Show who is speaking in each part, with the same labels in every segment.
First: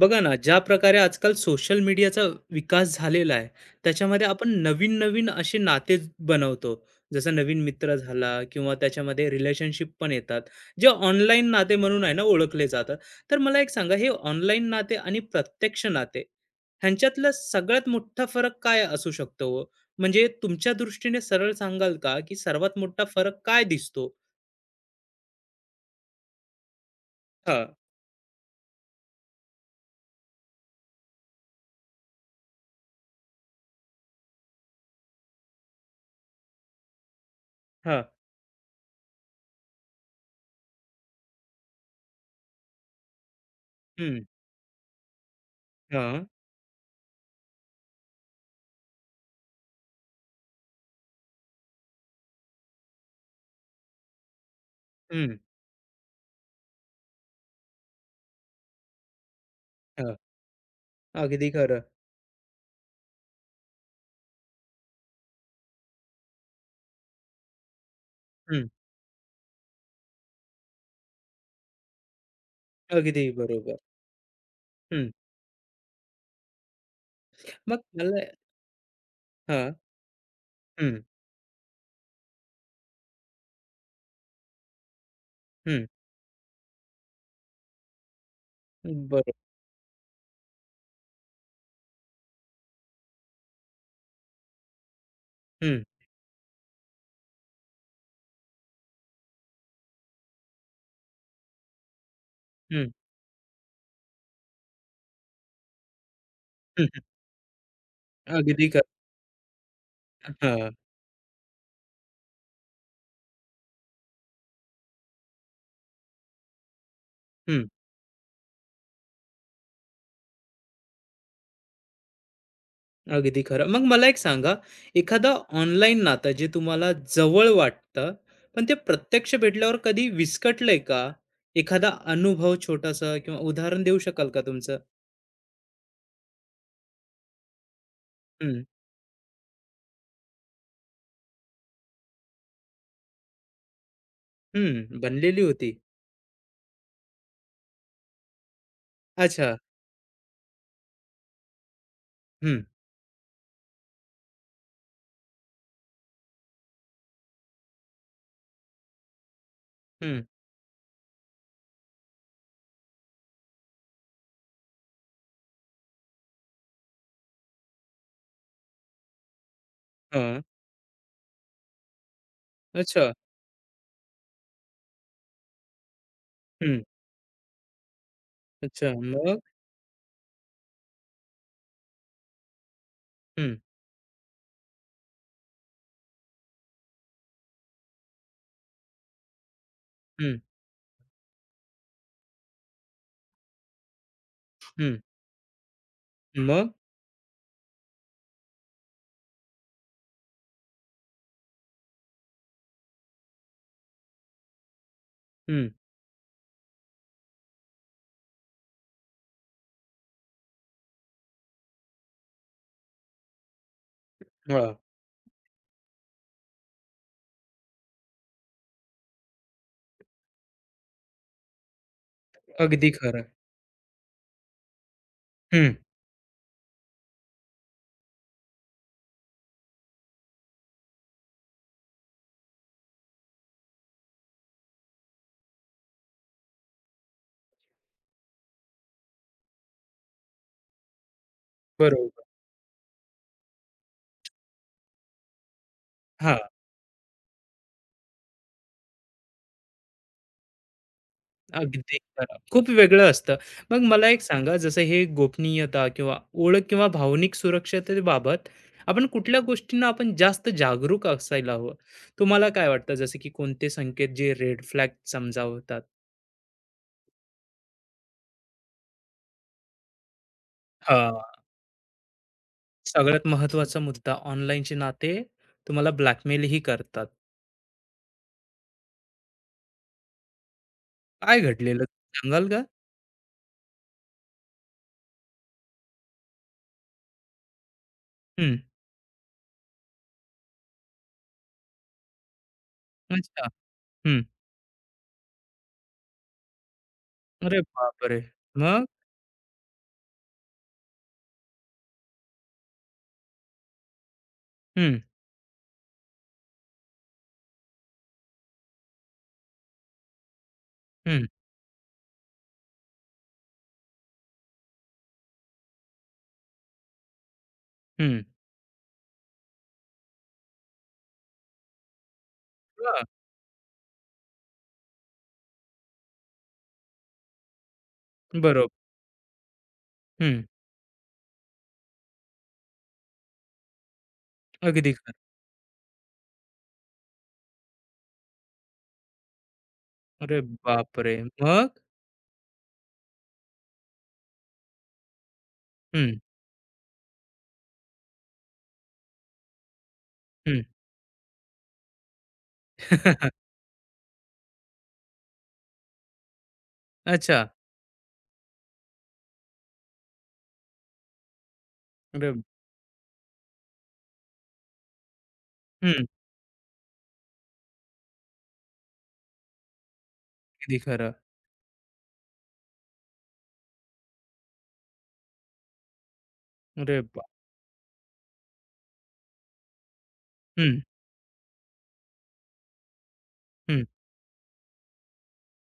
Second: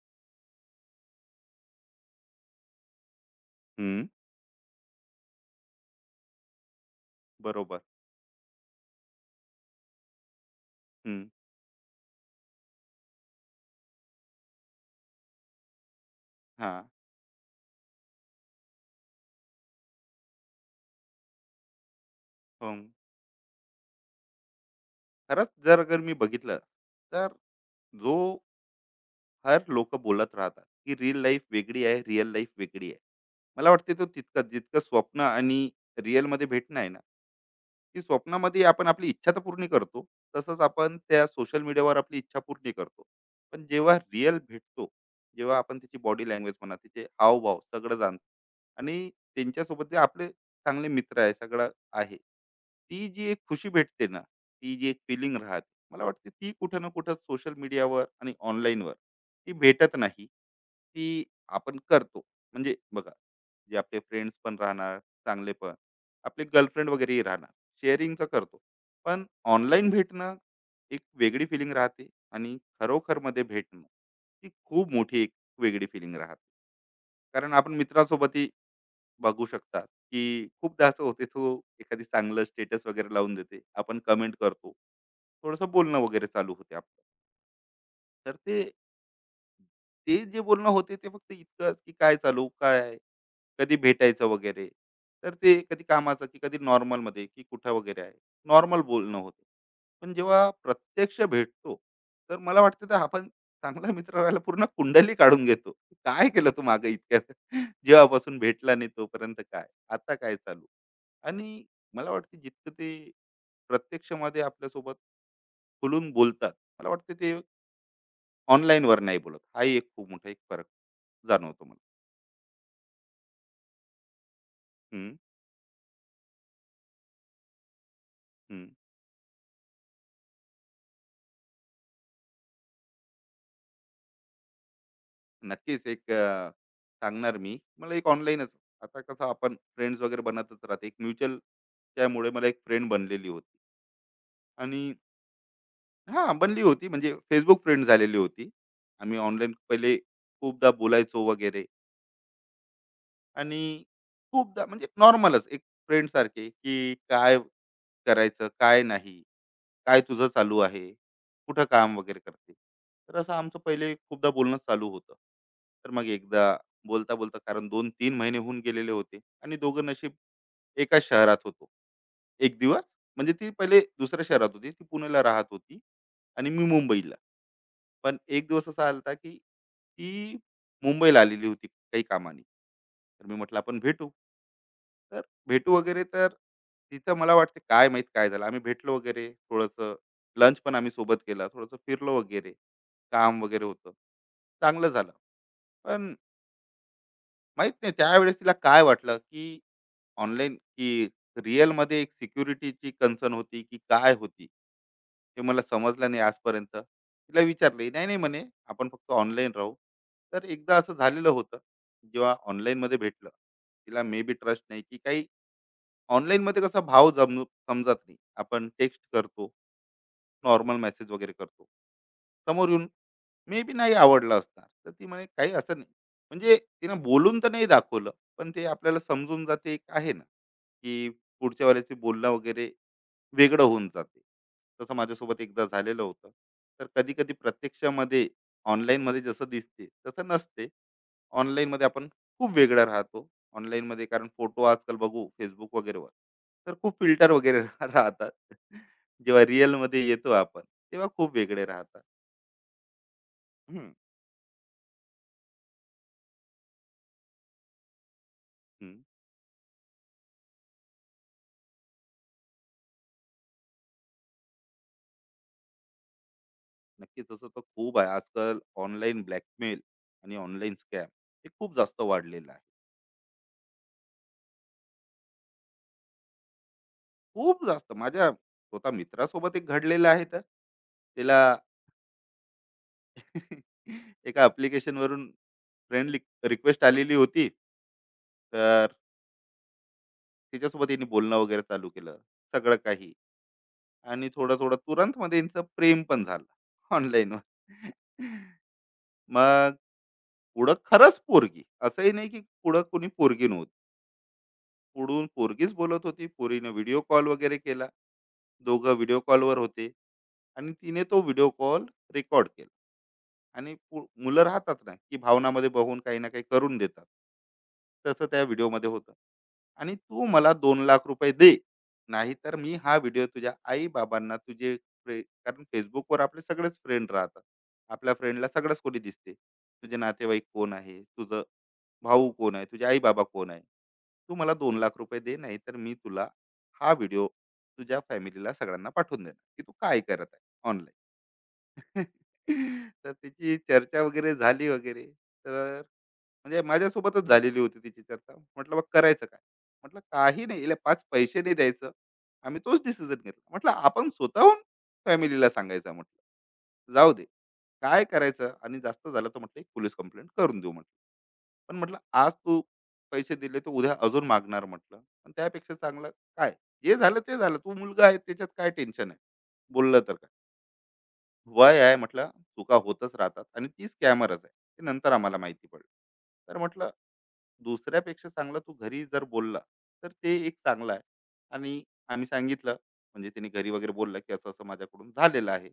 Speaker 1: बघा ना, ज्या प्रकारे आजकाल सोशल मीडियाचा विकास झालेला आहे,
Speaker 2: हं.
Speaker 1: त्याच्यामध्ये आपण नवीन-नवीन असे नाते बनवतो. जसं नवीन
Speaker 2: बरोबर.
Speaker 1: मित्र झाला किंवा त्याच्यामध्ये रिलेशनशिप पण येतात, जे
Speaker 2: हं,
Speaker 1: ऑनलाईन नाते म्हणून आहे ना ओळखले जातात. तर मला एक सांगा, हे ऑनलाईन नाते आणि प्रत्यक्ष नाते
Speaker 2: हां.
Speaker 1: ह्यांच्यातला सगळ्यात मोठा फरक काय असू शकतो हो? म्हणजे तुमच्या दृष्टीने सरळ सांगाल का, की सर्वात
Speaker 2: हं.
Speaker 1: मोठा फरक काय दिसतो?
Speaker 2: खरंच अगर मी बघितलं, तर
Speaker 1: हां,
Speaker 2: जो हर लोक बोलत राहतात की रिअल लाईफ वेगळी आहे, रिअल लाईफ वेगळी आहे. मला वाटते तो तितकं जितकं स्वप्न आणि रिअल मध्ये भेटणं आहे ना, की
Speaker 1: हां.
Speaker 2: स्वप्नामध्ये आपण आपली इच्छा तर पूर्ण करतो, तसंच आपण त्या सोशल मीडियावर आपली इच्छा पूर्ण करतो. पण जेव्हा
Speaker 1: हं,
Speaker 2: रिअल भेटतो, जेव्हा आपण त्याची
Speaker 1: हां,
Speaker 2: बॉडी लँग्वेज म्हणा, तिचे हावभाव सगळं जाणतो, आणि त्यांच्यासोबत जे आपले चांगले मित्र आहे सगळं आहे, ती जी एक खुशी भेटते ना, ती जी एक
Speaker 1: हं,
Speaker 2: फिलिंग राहते, मला वाटते ती कुठं ना कुठं सोशल मीडियावर आणि ऑनलाईनवर ती भेटत
Speaker 1: हां.
Speaker 2: नाही. ती
Speaker 1: अगदी
Speaker 2: आपण
Speaker 1: खरं.
Speaker 2: करतो, म्हणजे बघा, जे आपले फ्रेंड्स पण राहणार चांगले पण, आपले गर्लफ्रेंड वगैरेही राहणार, शेअरिंगचं करतो.
Speaker 1: हं,
Speaker 2: पण ऑनलाईन भेटणं एक वेगळी फिलिंग राहते, आणि खरोखर
Speaker 1: अगदी
Speaker 2: मध्ये
Speaker 1: बरोबर.
Speaker 2: भेटणं ती खूप
Speaker 1: हं.
Speaker 2: मोठी एक वेगळी फिलिंग राहते. कारण आपण
Speaker 1: मग मला
Speaker 2: मित्रासोबतही बघू
Speaker 1: हां.
Speaker 2: शकतात की खूपदा
Speaker 1: हं,
Speaker 2: असं होते, तो एखादी चांगलं स्टेटस वगैरे लावून देते, आपण कमेंट करतो, थोडंसं
Speaker 1: हं.
Speaker 2: बोलणं वगैरे चालू होते आपलं. तर ते
Speaker 1: बरोबर.
Speaker 2: ते जे बोलणं होते ते फक्त इतकंच की काय चालू, काय आहे? कधी भेटायचं वगैरे. तर ते
Speaker 1: हं,
Speaker 2: कधी कामाचं, की कधी नॉर्मलमध्ये, की कुठं वगैरे आहे. नॉर्मल बोलणं होतं. पण जेव्हा प्रत्यक्ष भेटतो, तर मला वाटतं
Speaker 1: हं,
Speaker 2: तर आपण चांगला मित्र राहायला पूर्ण कुंडली काढून घेतो. काय केलं तू
Speaker 1: हं,
Speaker 2: मागे
Speaker 1: हं.
Speaker 2: इतक्या वेळ? जेव्हापासून
Speaker 1: अगदी
Speaker 2: भेटला
Speaker 1: खरं.
Speaker 2: नाही तोपर्यंत काय? आता काय चालू?
Speaker 1: हां.
Speaker 2: आणि मला वाटतं जितकं ते प्रत्यक्षामध्ये आपल्यासोबत खुलून बोलतात, मला वाटतं ते
Speaker 1: हं.
Speaker 2: Online वर नाही बोलत. हाही एक खूप मोठा एक फरक जाणवतो मला.
Speaker 1: अगदी खरं. मग मला एक सांगा,
Speaker 2: हं,
Speaker 1: एखादा ऑनलाईन नातं जे तुम्हाला जवळ वाटतं, पण
Speaker 2: हं.
Speaker 1: ते प्रत्यक्ष भेटल्यावर कधी विस्कटलंय का? एखादा अनुभव छोटासा किंवा उदाहरण देऊ शकाल का तुमचं?
Speaker 2: नक्कीच सांगणार मी. मला एक ऑनलाईनच,
Speaker 1: हं,
Speaker 2: आता कसं आपण फ्रेंड्स वगैरे बनतच राहते. एक म्युच्युअल त्यामुळे मला एक फ्रेंड बनलेली होती, आणि
Speaker 1: हं. बनलेली होती.
Speaker 2: हां, बनली होती म्हणजे Facebook फ्रेंड झालेली होती. आम्ही ऑनलाईन
Speaker 1: अच्छा.
Speaker 2: पहिले खूपदा बोलायचो वगैरे,
Speaker 1: हं,
Speaker 2: आणि खूपदा म्हणजे नॉर्मलच एक फ्रेंडसारखे, की काय करायचं, काय नाही. काय
Speaker 1: हं.
Speaker 2: तुझं चालू आहे? कुठं काम वगैरे करते? तर असं आमचं पहिले खूपदा बोलणं चालू होतं. तर मग एकदा बोलता-बोलता, कारण दोन तीन महिने होऊन गेलेले होते आणि दोघं नशीब
Speaker 1: हां.
Speaker 2: एकाच शहरात होतो. एक दिवस,
Speaker 1: अच्छा.
Speaker 2: म्हणजे ती पहिले दुसऱ्या शहरात होती. ती पुणेला राहत होती आणि मी
Speaker 1: हं.
Speaker 2: मुंबईला. पण एक दिवस असा
Speaker 1: अच्छा.
Speaker 2: आलता की
Speaker 1: मग?
Speaker 2: ती मुंबईला आलेली होती काही कामाने, तर मी
Speaker 1: हं,
Speaker 2: म्हटलं आपण भेटू. तर भेटू वगैरे, तर तिथं मला वाटते काय माहित काय झालं. आम्ही भेटलो वगैरे, थोडंसं
Speaker 1: हं,
Speaker 2: लंच पण आम्ही सोबत केला, थोडंसं फिरलो वगैरे, काम वगैरे होतं, चांगलं
Speaker 1: हं.
Speaker 2: झालं. पण
Speaker 1: मग?
Speaker 2: माहित नाही त्यावेळेस तिला काय वाटलं, की ऑनलाईन की रिअलमध्ये एक सिक्युरिटीची कन्सर्न होती, की काय होती? हे मला
Speaker 1: हं.
Speaker 2: समजलं नाही आजपर्यंत. तिला विचारले, "नाही-नाही" म्हणे, "आपण फक्त ऑनलाईन राहू." तर एकदा असं झालेलं होतं, जेव्हा ऑनलाईनमध्ये भेटलं. तिला मे बी ट्रस्ट
Speaker 1: हां.
Speaker 2: नाही, की काही ऑनलाईनमध्ये कसा भाव जम समजत नाही. आपण टेक्स्ट करतो. नॉर्मल मेसेज वगैरे करतो. समोर येऊन
Speaker 1: अगदी खरं.
Speaker 2: मे बी नाही आवडला असणार. तर ती म्हणे काही
Speaker 1: हं.
Speaker 2: असं नाही. म्हणजे तिनं बोलून तर नाही दाखवलं, पण ते आपल्याला समजून जाते एक आहे ना, की पुढच्या वेळेचे बोलणं वगैरे वेगळं होऊन जाते. तसं माझ्यासोबत एकदा झालेलं होतं. तर कधी-कधी प्रत्यक्षामध्ये ऑनलाईनमध्ये जसं दिसते तसं नसते. ऑनलाईनमध्ये आपण
Speaker 1: बरोबर.
Speaker 2: खूप वेगळं राहतो. ऑनलाईनमध्ये कारण फोटो आजकाल बघू Facebook वगैरेवर,
Speaker 1: हां,
Speaker 2: तर खूप फिल्टर वगैरे राहतात. जेव्हा रिअल मध्ये येतो आपण, तेव्हा खूप वेगळे
Speaker 1: अगदी
Speaker 2: राहतात.
Speaker 1: खरं. खूप वेगळं असतं. मग
Speaker 2: हम्म,
Speaker 1: मला एक सांगा जसं हे गोपनीयता किंवा ओळख किंवा भावनिक सुरक्षतेबाबत
Speaker 2: हम्म.
Speaker 1: आपण कुठल्या गोष्टींना आपण जास्त जागरूक असायला हवं? तुम्हाला काय वाटतं जसं की कोणते संकेत जे रेड फ्लॅग समजावतात?
Speaker 2: नक्कीच तसं तर खूप आहे आजकाल. ऑनलाईन ब्लॅकमेल आणि ऑनलाईन स्कॅम
Speaker 1: हां,
Speaker 2: हे खूप जास्त वाढलेलं आहे.
Speaker 1: सगळ्यात महत्त्वाचा मुद्दा ऑनलाईनचे नाते तुम्हाला ब्लॅकमेलही करतात.
Speaker 2: खूप जास्त माझ्या स्वतः मित्रासोबत एक घडलेलं आहे, तर
Speaker 1: काय
Speaker 2: त्याला
Speaker 1: घडलेलं सांगाल का?
Speaker 2: एका application वरून फ्रेंड रिक्वेस्ट आलेली होती.
Speaker 1: हं,
Speaker 2: तर तिच्यासोबत यांनी बोलणं वगैरे चालू केलं, सगळं काही,
Speaker 1: अच्छा. हं.
Speaker 2: आणि थोडं थोडं तुरंत मध्ये यांचं प्रेम पण झालं
Speaker 1: अरे
Speaker 2: ऑनलाईनवर.
Speaker 1: बापरे! मग?
Speaker 2: मग पुढं खरंच पोरगी, असंही नाही की पुढं कोणी पोरगी नव्हती.
Speaker 1: हं,
Speaker 2: पुढून पोरगीच बोलत होती. पोरीनं व्हिडिओ कॉल वगैरे केला. दोघं व्हिडिओ कॉलवर होते आणि तिने तो
Speaker 1: हं,
Speaker 2: व्हिडिओ कॉल रेकॉर्ड केला. आणि मुलं राहतात ना की भावनामध्ये बघून काही ना काही करून देतात.
Speaker 1: हं.
Speaker 2: तसं त्या व्हिडिओमध्ये होतं. आणि तू मला 2 लाख रुपये दे, नाहीतर मी हा
Speaker 1: हां,
Speaker 2: व्हिडिओ तुझ्या आई बाबांना तुझे कारण फेसबुकवर आपले सगळेच फ्रेंड राहतात. आपल्या फ्रेंडला
Speaker 1: बरोबर.
Speaker 2: सगळंच कोणी दिसते, तुझे
Speaker 1: हं,
Speaker 2: नातेवाईक कोण आहे, तुझं भाऊ कोण आहे, तुझे आई बाबा कोण आहे. तू मला दोन
Speaker 1: अगदी.
Speaker 2: लाख रुपये दे, नाही मी तुला हा व्हिडिओ तुझ्या फॅमिलीला सगळ्यांना पाठवून देणार की तू काय करत
Speaker 1: अरे
Speaker 2: आहे ऑनलाईन.
Speaker 1: बापरे! मग?
Speaker 2: तर तिची चर्चा वगैरे झाली वगैरे. तर
Speaker 1: हं,
Speaker 2: म्हणजे माझ्यासोबतच झालेली होती तिची चर्चा. म्हटलं, मग करायचं काय? म्हटलं काही
Speaker 1: हं.
Speaker 2: नाही, याला पाच पैसे नाही द्यायचं. आम्ही तोच डिसिजन घेतला, म्हटलं आपण स्वतःहून फॅमिलीला सांगायचं. म्हटलं जाऊ दे,
Speaker 1: अच्छा.
Speaker 2: काय करायचं? आणि जास्त झालं तर म्हटलं एक पोलीस कंप्लेंट करून देऊ. म्हटलं, पण म्हटलं, आज
Speaker 1: अरे
Speaker 2: तू पैसे दिले तर उद्या अजून मागणार. म्हटलं आणि त्यापेक्षा
Speaker 1: हं,
Speaker 2: चांगलं काय, जे झालं ते झालं. तू मुलगा आहे, त्याच्यात काय टेन्शन आहे? बोललं तर काय,
Speaker 1: अगदी खरं.
Speaker 2: वय आहे. म्हटलं चुका होतच राहतात. आणि ती स्कॅमरच आहे, ते नंतर आम्हाला माहिती पडलं. तर म्हटलं
Speaker 1: अरे बा
Speaker 2: दुसऱ्यापेक्षा चांगलं तू घरी जर बोलला तर ते एक
Speaker 1: हं,
Speaker 2: चांगलं आहे. आणि आम्ही सांगितलं, म्हणजे त्यांनी घरी
Speaker 1: हं,
Speaker 2: वगैरे बोललं की असं असं माझ्याकडून झालेलं आहे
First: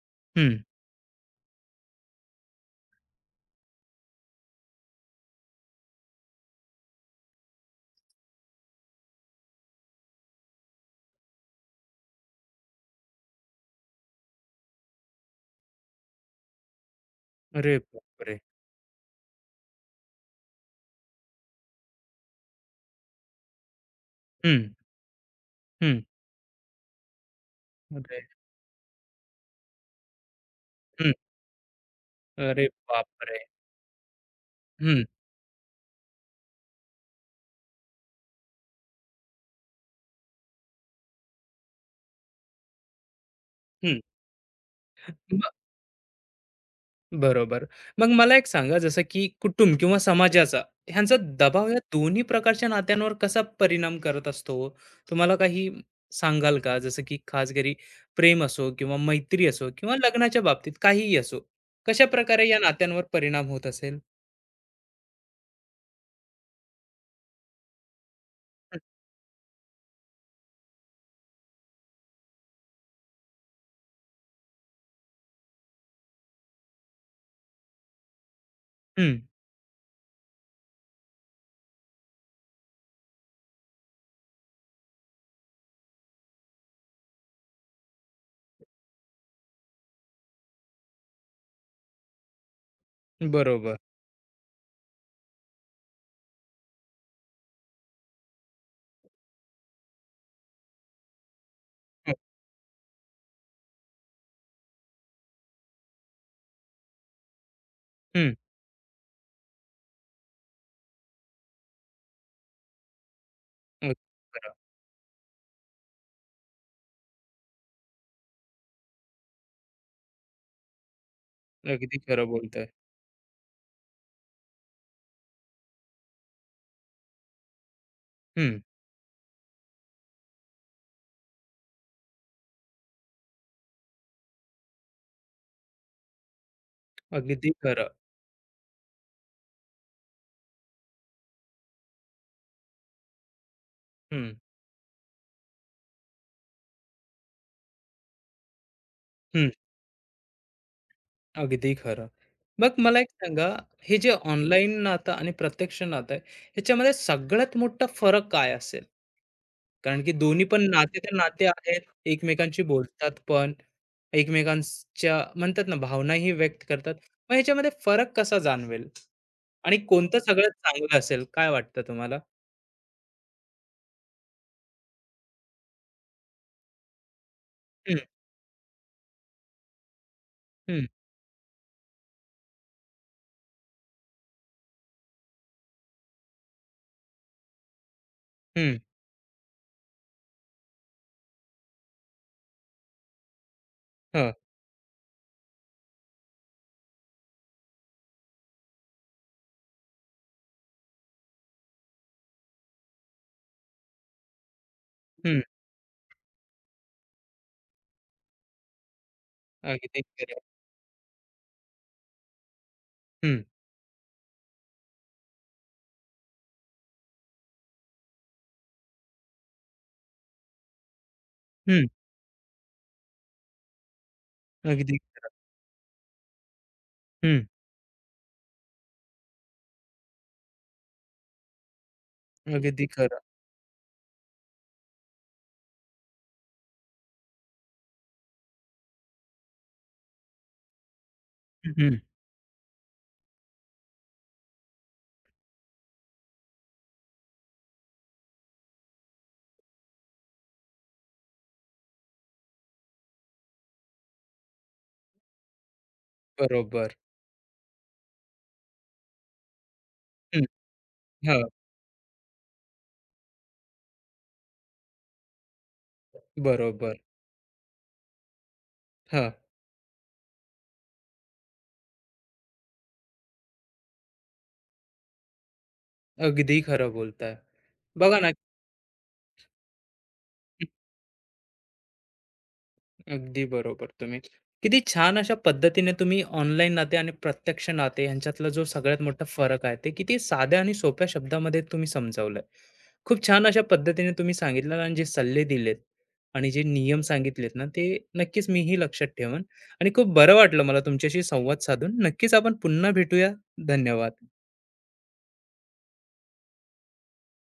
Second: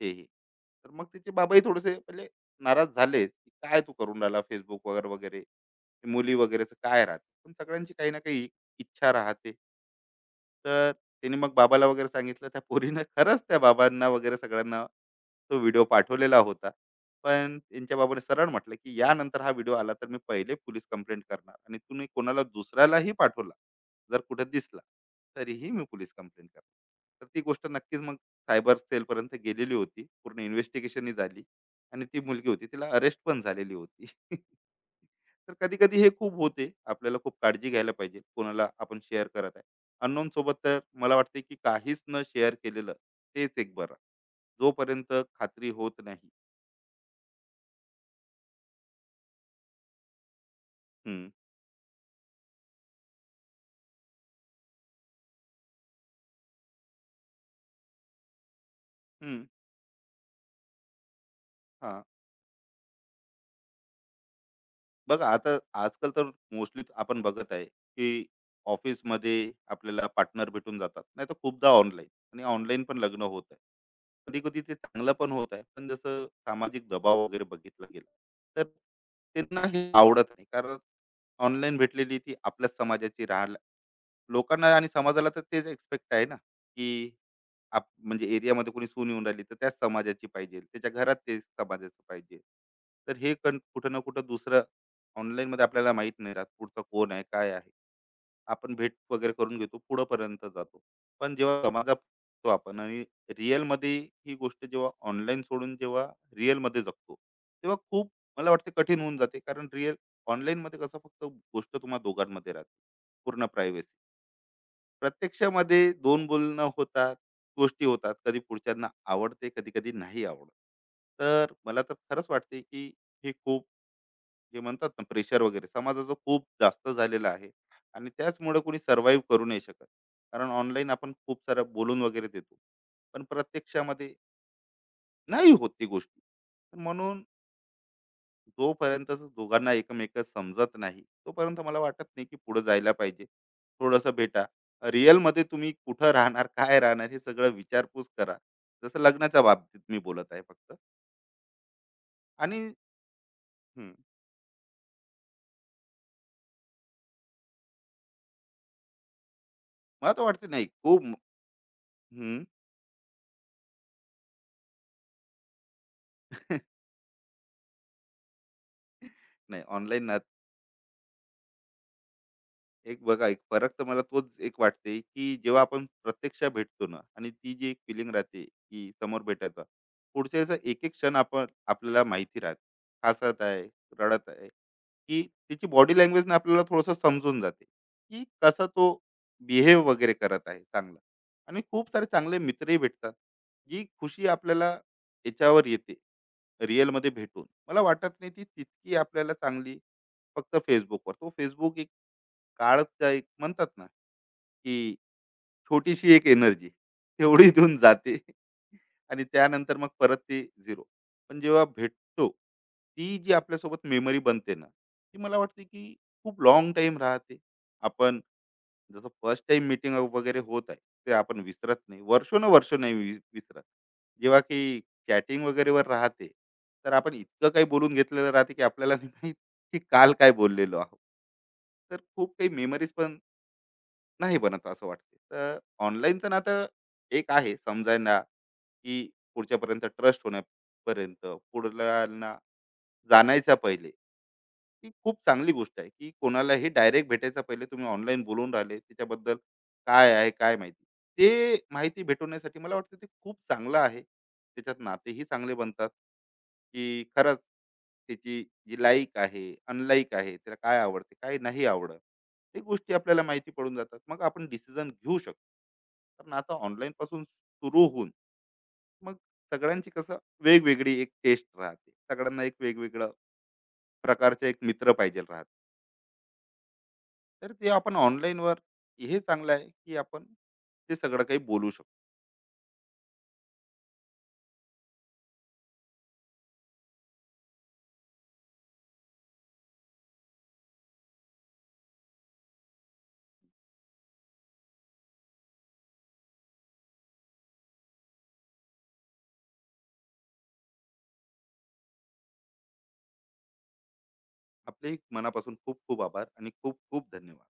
Speaker 2: हेही.
Speaker 1: हं.
Speaker 2: तर मग तिचे बाबाही थोडेसे पहिले नाराज झाले, की काय तू करून राहिला फेसबुक वगैरे वगैरे. ते मुली वगैरेचं काय राहते, पण सगळ्यांची काही ना काही इच्छा राहते. तर त्यांनी मग बाबाला वगैरे सांगितलं. त्या पोरीनं खरंच त्या बाबांना वगैरे सगळ्यांना तो व्हिडिओ पाठवलेला होता. पण
Speaker 1: अरे
Speaker 2: त्यांच्या बाबाने
Speaker 1: बापरे!
Speaker 2: सरळ म्हटलं, की "यानंतर हा व्हिडिओ आला तर मी पहिले पोलीस कंप्लेंट करणार, आणि तुम्ही कोणाला दुसऱ्यालाही पाठवला, जर कुठे
Speaker 1: हं,
Speaker 2: दिसला, तरीही मी
Speaker 1: हं.
Speaker 2: पोलीस कंप्लेंट करणार." तर ती गोष्ट नक्कीच मग
Speaker 1: अरे,
Speaker 2: सायबर सेलपर्यंत गेलेली होती. पूर्ण
Speaker 1: हं.
Speaker 2: इन्व्हेस्टिगेशनही झाली आणि ती मुलगी
Speaker 1: अरे
Speaker 2: होती, तिला अरेस्ट
Speaker 1: बापरे!
Speaker 2: पण झालेली होती.
Speaker 1: हं,
Speaker 2: तर कधी-कधी हे खूप होते. आपल्याला खूप काळजी घ्यायला पाहिजे, कोणाला आपण शेअर करत आहे. अननोन सोबत तर मला वाटते, की काहीच न शेअर केलेलं तेच एक बरं.
Speaker 1: हं.
Speaker 2: जोपर्यंत खात्री होत नाही.
Speaker 1: बरोबर. मग मला एक सांगा जसं की कुटुंब किंवा समाजाचा ह्यांचा
Speaker 2: हं.
Speaker 1: दबाव या दोन्ही प्रकारच्या नात्यांवर कसा परिणाम करत असतो? तुम्हाला काही सांगाल का? जसं की खास घरी प्रेम असो किंवा
Speaker 2: हं,
Speaker 1: मैत्री असो किंवा लग्नाच्या बाबतीत काहीही असो.
Speaker 2: हां.
Speaker 1: कशाप्रकारे या नात्यांवर परिणाम होत असेल?
Speaker 2: बघा आता आजकाल तर मोस्टली आपण बघत आहे, की
Speaker 1: हं,
Speaker 2: ऑफिसमध्ये आपल्याला पार्टनर भेटून जातात. नाहीतर खूपदा ऑनलाईन, आणि ऑनलाईन पण लग्न होत आहे. कधी-कधी ते चांगलं पण होत आहे. पण जसं सामाजिक दबाव वगैरे बघितला गेला, तर
Speaker 1: हं,
Speaker 2: त्यांना हे आवडत नाही. कारण ऑनलाईन भेटलेली ती आपल्याच समाजाची राहायला, लोकांना आणि समाजाला तर तेच एक्सपेक्ट आहे ना, की आप म्हणजे एरियामध्ये कोणी सून येऊन राहिली तर त्याच समाजाची पाहिजे, त्याच्या घरात ते समाजाचं पाहिजे. तर हे कण
Speaker 1: बरोबर.
Speaker 2: कुठं ना कुठं दुसरं, online मध्ये आपल्याला माहित नाही राहत पुढचं कोण आहे, काय आहे. आपण भेट वगैरे करून घेतो, पुढं पर्यंत जातो. पण जेव्हा समाजात
Speaker 1: हं,
Speaker 2: तो आपण आणि रिअल मध्ये, ही गोष्ट जेव्हा ऑनलाईन सोडून जेव्हा रिअल मध्ये जगतो, तेव्हा खूप
Speaker 1: हं.
Speaker 2: मला वाटते कठीण होऊन जाते. कारण रिअल, ऑनलाईन मध्ये कसं फक्त गोष्ट तुम्हा दोघांमध्ये राहते, पूर्ण
Speaker 1: अगदी
Speaker 2: प्रायव्हेसी.
Speaker 1: खरं.
Speaker 2: प्रत्यक्षामध्ये दोन बोलणं होतात, गोष्टी होतात. कधी पुढच्यांना आवडते, कधी-कधी नाही आवडत. तर मला तर
Speaker 1: अगदी खरं
Speaker 2: खरंच वाटते,
Speaker 1: बोलताय.
Speaker 2: की हे खूप, जे म्हणतात ना प्रेशर वगैरे समाजाचं, खूप जास्त झालेलं आहे. आणि
Speaker 1: हं,
Speaker 2: त्याचमुळे कोणी सर्व्हाईव्ह करू नाही शकत. कारण ऑनलाईन आपण खूप सारं बोलून वगैरे देतो. पण प्रत्यक्षामध्ये नाही होत ती गोष्टी. तर म्हणून
Speaker 1: अगदी खरं.
Speaker 2: जोपर्यंत दोघांना एकमेक समजत नाही, तोपर्यंत मला वाटत नाही की पुढे जायला पाहिजे. थोडस
Speaker 1: हं,
Speaker 2: भेटा रिअल मध्ये, तुम्ही कुठं राहणार, काय राहणार, हे सगळं विचारपूस करा. जसं लग्नाच्या
Speaker 1: हं.
Speaker 2: बाबतीत मी बोलत आहे फक्त.
Speaker 1: अगदी खरं.
Speaker 2: आणि
Speaker 1: मग मला एक सांगा,
Speaker 2: हम्म,
Speaker 1: हे जे हं. ऑनलाईन नातं आणि प्रत्यक्ष नातं आहे, ह्याच्यामध्ये सगळ्यात मोठा फरक काय असेल? कारण की
Speaker 2: मला तर
Speaker 1: दोन्ही
Speaker 2: वाटते
Speaker 1: पण
Speaker 2: नाही
Speaker 1: नाते
Speaker 2: खूप.
Speaker 1: तर नाते आहेत,
Speaker 2: हम्म.
Speaker 1: एकमेकांशी बोलतात पण, एकमेकांच्या म्हणतात ना, भावनाही व्यक्त करतात. मग ह्याच्यामध्ये फरक कसा जाणवेल?
Speaker 2: नाही,
Speaker 1: आणि
Speaker 2: ऑनलाईन
Speaker 1: कोणतं सगळ्यात चांगलं असेल, काय वाटतं तुम्हाला?
Speaker 2: एक बघा, एक फरक तर मला तोच एक वाटते की जेव्हा आपण प्रत्यक्ष भेटतो ना, आणि ती जी एक
Speaker 1: हं,
Speaker 2: फिलिंग राहते की समोर भेटायचा पुढच्या वेळेचा एक
Speaker 1: हं,
Speaker 2: एक क्षण आपण, आपल्याला माहिती राहते, हसत आहे, रडत आहे, की त्याची बॉडी लँग्वेजने आपल्याला थोडंसं समजून जाते की कसा
Speaker 1: हं,
Speaker 2: तो बिहेव वगैरे करत आहे, चांगला. आणि खूप सारे चांगले मित्रही भेटतात. जी खुशी
Speaker 1: हं,
Speaker 2: आपल्याला याच्यावर येते, रिअलमध्ये भेटून, मला वाटत नाही ती तितकी आपल्याला चांगली. फक्त फेसबुकवर तो फेसबुक एक काळच एक म्हणतात ना, की
Speaker 1: हं.
Speaker 2: छोटीशी एक एनर्जी तेवढी देऊन जाते, आणि त्यानंतर मग
Speaker 1: अगदी
Speaker 2: परत
Speaker 1: खरं.
Speaker 2: ते 0. पण जेव्हा भेटतो, ती जी
Speaker 1: हं,
Speaker 2: आपल्यासोबत मेमरी बनते ना, ती मला वाटते की खूप लॉंग टाइम राहते. आपण जसं फर्स्ट टाइम मीटिंग वगैरे होत आहे, ते आपण विसरत
Speaker 1: हं.
Speaker 2: नाही. वर्षोनवर्ष नाही विसरत. जेव्हा की
Speaker 1: अगदी खरं.
Speaker 2: चॅटिंग वगैरेवर राहते, तर आपण
Speaker 1: हं,
Speaker 2: इतकं काही बोलून घेतलेलं राहते, की आपल्याला नाही माहीत, की काल काय बोललेलो आहोत. तर खूप काही
Speaker 1: अगदी
Speaker 2: मेमरीज
Speaker 1: खरं.
Speaker 2: पण नाही बनत असं वाटते. तर ऑनलाईनचं नातं एक आहे समजायला, की पुढच्यापर्यंत ट्रस्ट होण्यापर्यंत,
Speaker 1: हं,
Speaker 2: पुढल्याला जाणायच्या पहिले, ही खूप चांगली गोष्ट आहे की कोणालाही डायरेक्ट भेटायचा पहिले तुम्ही ऑनलाईन बोलून राहिले त्याच्याबद्दल, काय आहे काय माहिती, ते माहिती भेटवण्यासाठी मला वाटतं ते खूप चांगलं आहे. त्याच्यात नातेही चांगले बनतात,
Speaker 1: बरोबर.
Speaker 2: की खरंच त्याची जी लाईक आहे, अनलाईक आहे,
Speaker 1: हं,
Speaker 2: त्याला काय आवडते, काय
Speaker 1: हां,
Speaker 2: नाही आवडत, ते गोष्टी आपल्याला माहिती पडून जातात. मग आपण डिसिजन घेऊ शकतो. कारण आता ऑनलाईन
Speaker 1: बरोबर.
Speaker 2: पासून सुरू होऊन मग
Speaker 1: हां,
Speaker 2: सगळ्यांची कसं वेगवेगळी एक टेस्ट राहते, सगळ्यांना एक वेगवेगळं प्रकारचे एक मित्र पाहिजे राहते.
Speaker 1: अगदी खरं बोलताय.
Speaker 2: तर ते आपण
Speaker 1: बघा ना,
Speaker 2: online वर हे चांगलं आहे की आपण ते सगळं काही बोलू शकतो.
Speaker 1: अगदी बरोबर तुम्ही. किती छान अशा पद्धतीने तुम्ही ऑनलाईन नाते आणि प्रत्यक्ष नाते ह्यांच्यातला जो सगळ्यात मोठा फरक आहे, ते किती साध्या आणि सोप्या शब्दामध्ये तुम्ही समजावलंय. खूप छान अशा पद्धतीने तुम्ही सांगितलं आणि जे सल्ले दिलेत आणि जे नियम सांगितलेत ना, ते नक्कीच मीही लक्षात ठेवेन आणि खूप बरं वाटलं मला तुमच्याशी संवाद साधून. नक्कीच आपण पुन्हा भेटूया. धन्यवाद.
Speaker 2: आपलेही मनापासून खूप खूप आभार आणि खूप खूप धन्यवाद.